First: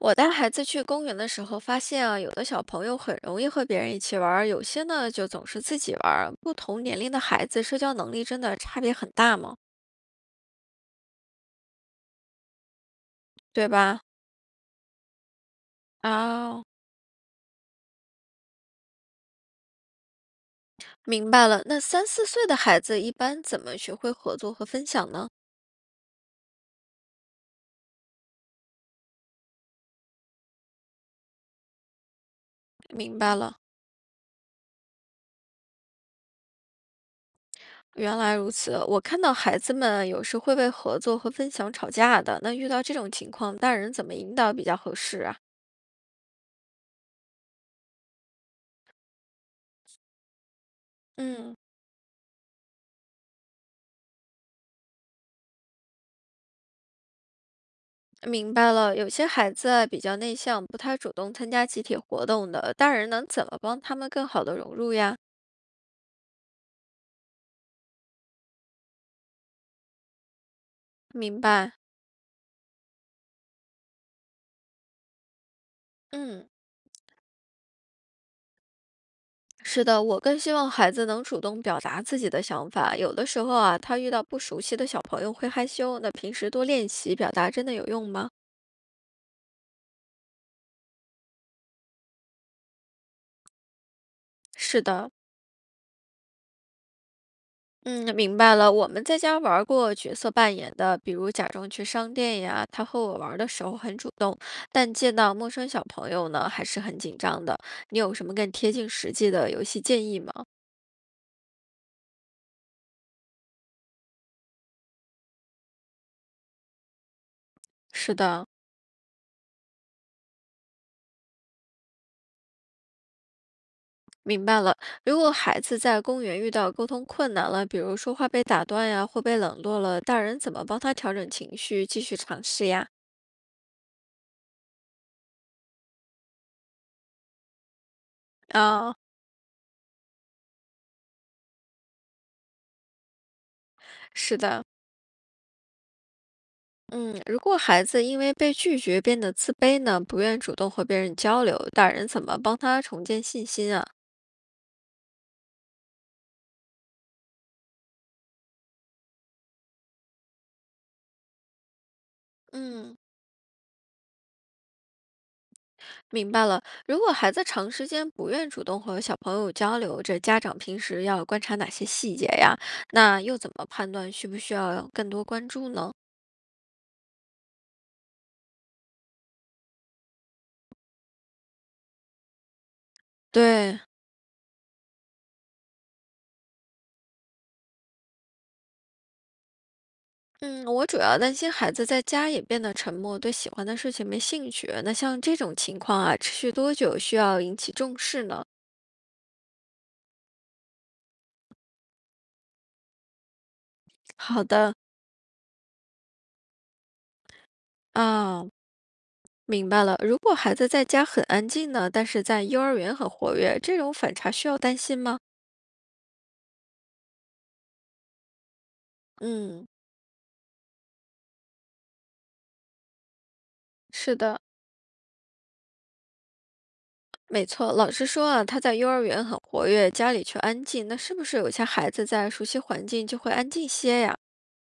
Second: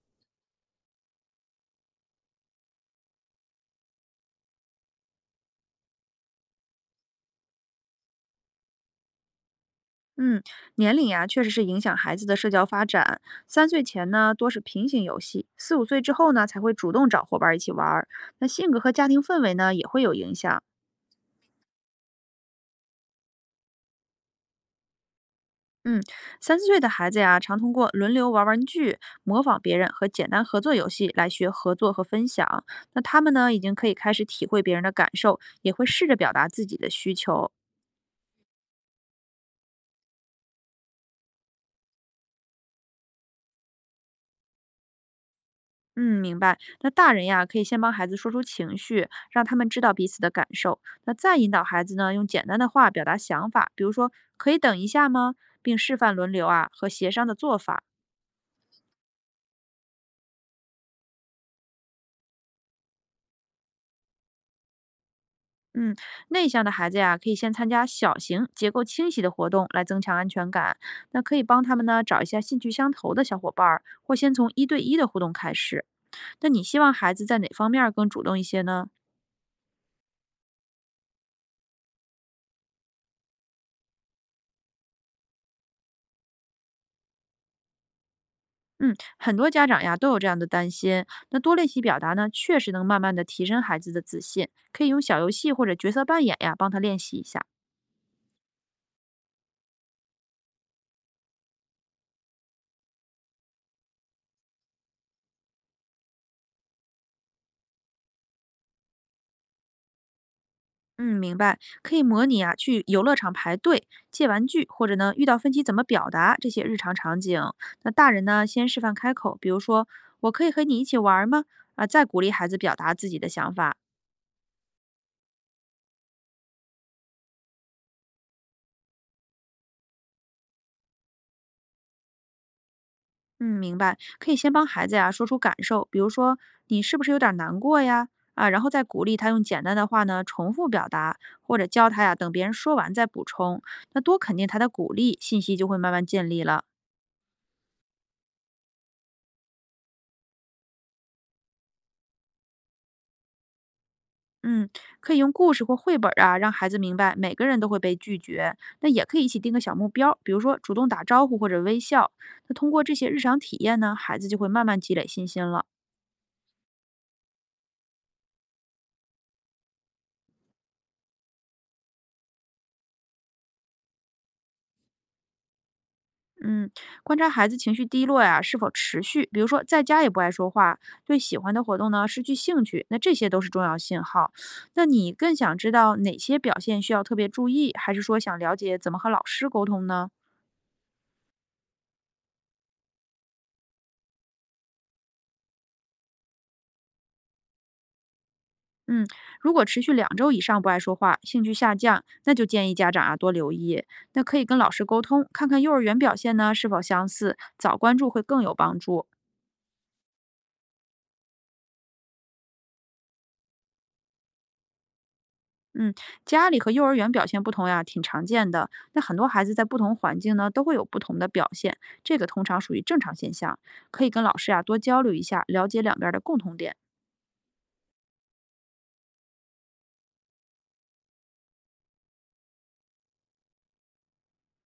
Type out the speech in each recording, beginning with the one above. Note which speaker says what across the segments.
Speaker 1: 我带孩子去公园的时候，发现啊，有的小朋友很容易和别人一起玩儿，有些呢就总是自己玩儿。不同年龄的孩子，社交能力真的差别很大吗？
Speaker 2: 嗯，年龄呀，确实是影响孩子的社交发展。三
Speaker 1: 对
Speaker 2: 岁
Speaker 1: 吧？
Speaker 2: 前呢，多是平行游戏；四五岁之后呢，才
Speaker 1: 哦，
Speaker 2: 会主动找伙伴儿一起玩儿。那性格和家庭氛围呢，也会有影响。
Speaker 1: 明白了。那三四岁的孩子一般怎么学会合作和分享呢？
Speaker 2: 嗯，三四岁的孩子呀，常通过轮流玩玩具、模仿别人和简单合作游戏来学合作和分享。那
Speaker 1: 明
Speaker 2: 他们
Speaker 1: 白
Speaker 2: 呢，已
Speaker 1: 了，
Speaker 2: 经可以开始体会别人的感受，也会试着表达自己的需求。
Speaker 1: 原来如此。我看到孩子们有时会为合作和分享吵架的，那遇到这种情况，大人怎么引导比较合适啊？
Speaker 2: 嗯，明白。那大人呀，可以先帮孩子说出情绪，让他们知道彼此的感受。那再引
Speaker 1: 嗯。
Speaker 2: 导孩子呢，用简单的话表达想法，比如说“可以等一下吗”，并示范轮流啊和协商的做法。
Speaker 1: 明白了，有些孩子啊比较内向，不太主动参加集体活动的，大人能怎么帮他们更好的融入呀？
Speaker 2: 嗯，内向的孩子呀，可以先参加小型、结构清晰的活动来增强安全感。那可
Speaker 1: 明
Speaker 2: 以帮
Speaker 1: 白，
Speaker 2: 他们呢找一下兴趣相投的小伙伴儿，或先从一对一的互动开始。
Speaker 1: 嗯，
Speaker 2: 那你希望孩子在哪方面儿更主动一些呢？
Speaker 1: 是的，我更希望孩子能主动表达自己的想法。有的时候啊，他遇到不熟悉的小朋友会害羞，那平时多练习表达真的有用吗？
Speaker 2: 嗯，很多家长呀都有这样的担心。那多练习表达呢，确实能慢慢的提升孩子的自信。
Speaker 1: 是
Speaker 2: 可以用
Speaker 1: 的，
Speaker 2: 小游戏或者角色扮演呀，帮他练习一下。
Speaker 1: 嗯，明白了。我们在家玩儿过角色扮演的，比如假装去商店呀，他和我玩儿的时候很主动，但见到陌生小朋友呢，还是很紧张的。你有什么更贴近实际的游戏建议吗？
Speaker 2: 嗯，明白。可以模拟啊，去游乐场排队借玩具，或者呢遇到分歧怎么表达这些日常场景。那大
Speaker 1: 是
Speaker 2: 人呢
Speaker 1: 的，
Speaker 2: 先示范开口，比如说我可以和你一起玩儿吗？啊，再鼓励孩子表达自己的想法。
Speaker 1: 明白了。如果孩子在公园遇到沟通困难了，比如说话被打断呀，或被冷落了，大人怎么帮他调整情绪，继续尝试呀？
Speaker 2: 嗯，明白，可以先帮孩子呀说出感受，比如说你是不是有点儿难过呀？啊，然后再
Speaker 1: 啊、
Speaker 2: 鼓励他用简单的话呢重复表达，或者教他呀等别人说完再补充。那多肯
Speaker 1: 是
Speaker 2: 定他
Speaker 1: 的。
Speaker 2: 的鼓励，信息就会慢慢建立了。
Speaker 1: 嗯，如果孩子因为被拒绝变得自卑呢，不愿主动和别人交流，大人怎么帮他重建信心啊？
Speaker 2: 嗯，可以用故事或绘本儿啊，让孩子明白每个人都会被拒绝。那也可以一起定个小目标，比如说主动打招呼或者微笑。那通过这
Speaker 1: 嗯，
Speaker 2: 些日常体验呢，孩子就会慢慢积累信心了。
Speaker 1: 明白了。如果孩子长时间不愿主动和小朋友交流，这家长平时要观察哪些细节呀？那又怎么判断需不需要更多关注呢？
Speaker 2: 嗯，观察孩子情绪低落呀，是否持续，比如说在家也不爱说话，对喜欢的活动呢失去兴趣，那这些都是重要
Speaker 1: 对，
Speaker 2: 信号。那你更想知道哪些表现需要特别注意，还是说想了解怎么和老师沟通呢？
Speaker 1: 嗯，我主要担心孩子在家也变得沉默，对喜欢的事情没兴趣。那像这种情况啊，持续多久需要引起重视呢？
Speaker 2: 嗯，如果持续两周以上不爱说话，兴趣下降，那就建议家长啊多留意，那可
Speaker 1: 好
Speaker 2: 以跟老
Speaker 1: 的，
Speaker 2: 师沟通，看看幼儿园表现呢是否相似，早关注会更
Speaker 1: 啊、
Speaker 2: 有帮助。
Speaker 1: 明白了，如果孩子在家很安静呢，但是在幼儿园很活跃，这种反差需要担心吗？
Speaker 2: 嗯，家里和幼儿园表现不同呀，挺常见的。那很多孩子在
Speaker 1: 嗯，
Speaker 2: 不同环境呢，都会有不同的表现，这个通常属于正常现象。可以
Speaker 1: 是
Speaker 2: 跟老
Speaker 1: 的，
Speaker 2: 师呀多交流一下，了解两边儿的共同点。
Speaker 1: 没错，老师说啊，他在幼儿园很活跃，家里却安静，那是不是有些孩子在熟悉环境就会安静些呀？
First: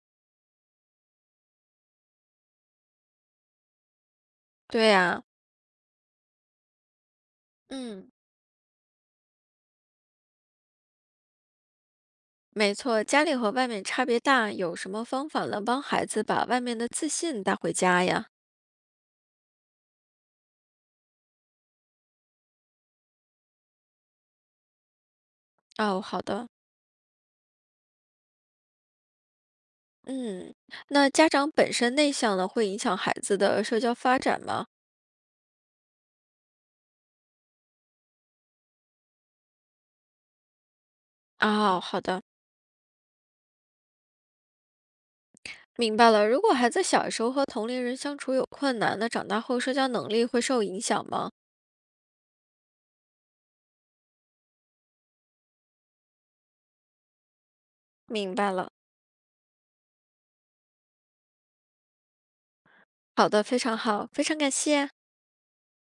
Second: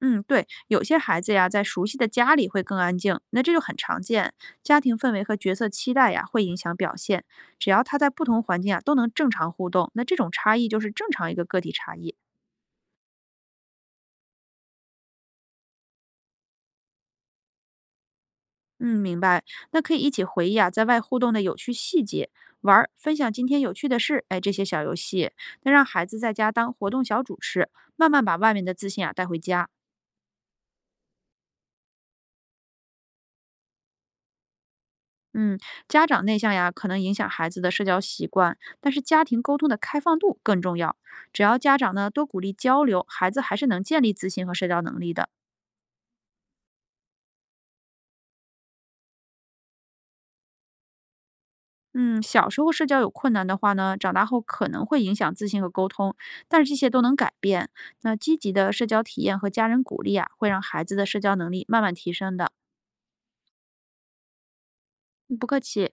Speaker 2: 嗯，对，有些孩子呀，在熟悉的家里会更安静，那这就很常见。家
Speaker 1: 对
Speaker 2: 庭氛围
Speaker 1: 呀，
Speaker 2: 和角色期待呀，会影响表现。只要他
Speaker 1: 嗯。
Speaker 2: 在不同环境啊，都能正常互动，那这种差异就是正常一个个体差异。
Speaker 1: 没错，家里和外面差别大，有什么方法能帮孩子把外面的自信带回家呀？
Speaker 2: 嗯，明白。那可以一起回忆啊，在外互动的有趣细节，玩儿分享今天有趣的事，哎，这些小游戏，那让
Speaker 1: 哦，
Speaker 2: 孩子
Speaker 1: 好
Speaker 2: 在
Speaker 1: 的，
Speaker 2: 家当活动小主持，慢慢把外面的自信啊带回家。
Speaker 1: 嗯，那家长本身内向呢，会影响孩子的社交发展吗？
Speaker 2: 嗯，家长内向呀，可能影响孩子的社交习惯，但是家庭沟通的开放度更重要。只要家
Speaker 1: 哦，
Speaker 2: 长
Speaker 1: 好
Speaker 2: 呢
Speaker 1: 的。
Speaker 2: 多鼓励交流，孩子还是能建立自信和社交能力的。
Speaker 1: 明白了，如果孩子小时候和同龄人相处有困难，那长大后社交能力会受影响吗？
Speaker 2: 嗯，小时候社交有困难的话呢，长大后可能会影响自信和沟通，但是这些都能改变。那
Speaker 1: 明
Speaker 2: 积极
Speaker 1: 白了，
Speaker 2: 的社交体验和家人鼓励啊，会让孩子的社交能力慢慢提升的。
Speaker 1: 好的，非常好，非常感谢。
Speaker 2: 嗯不客气。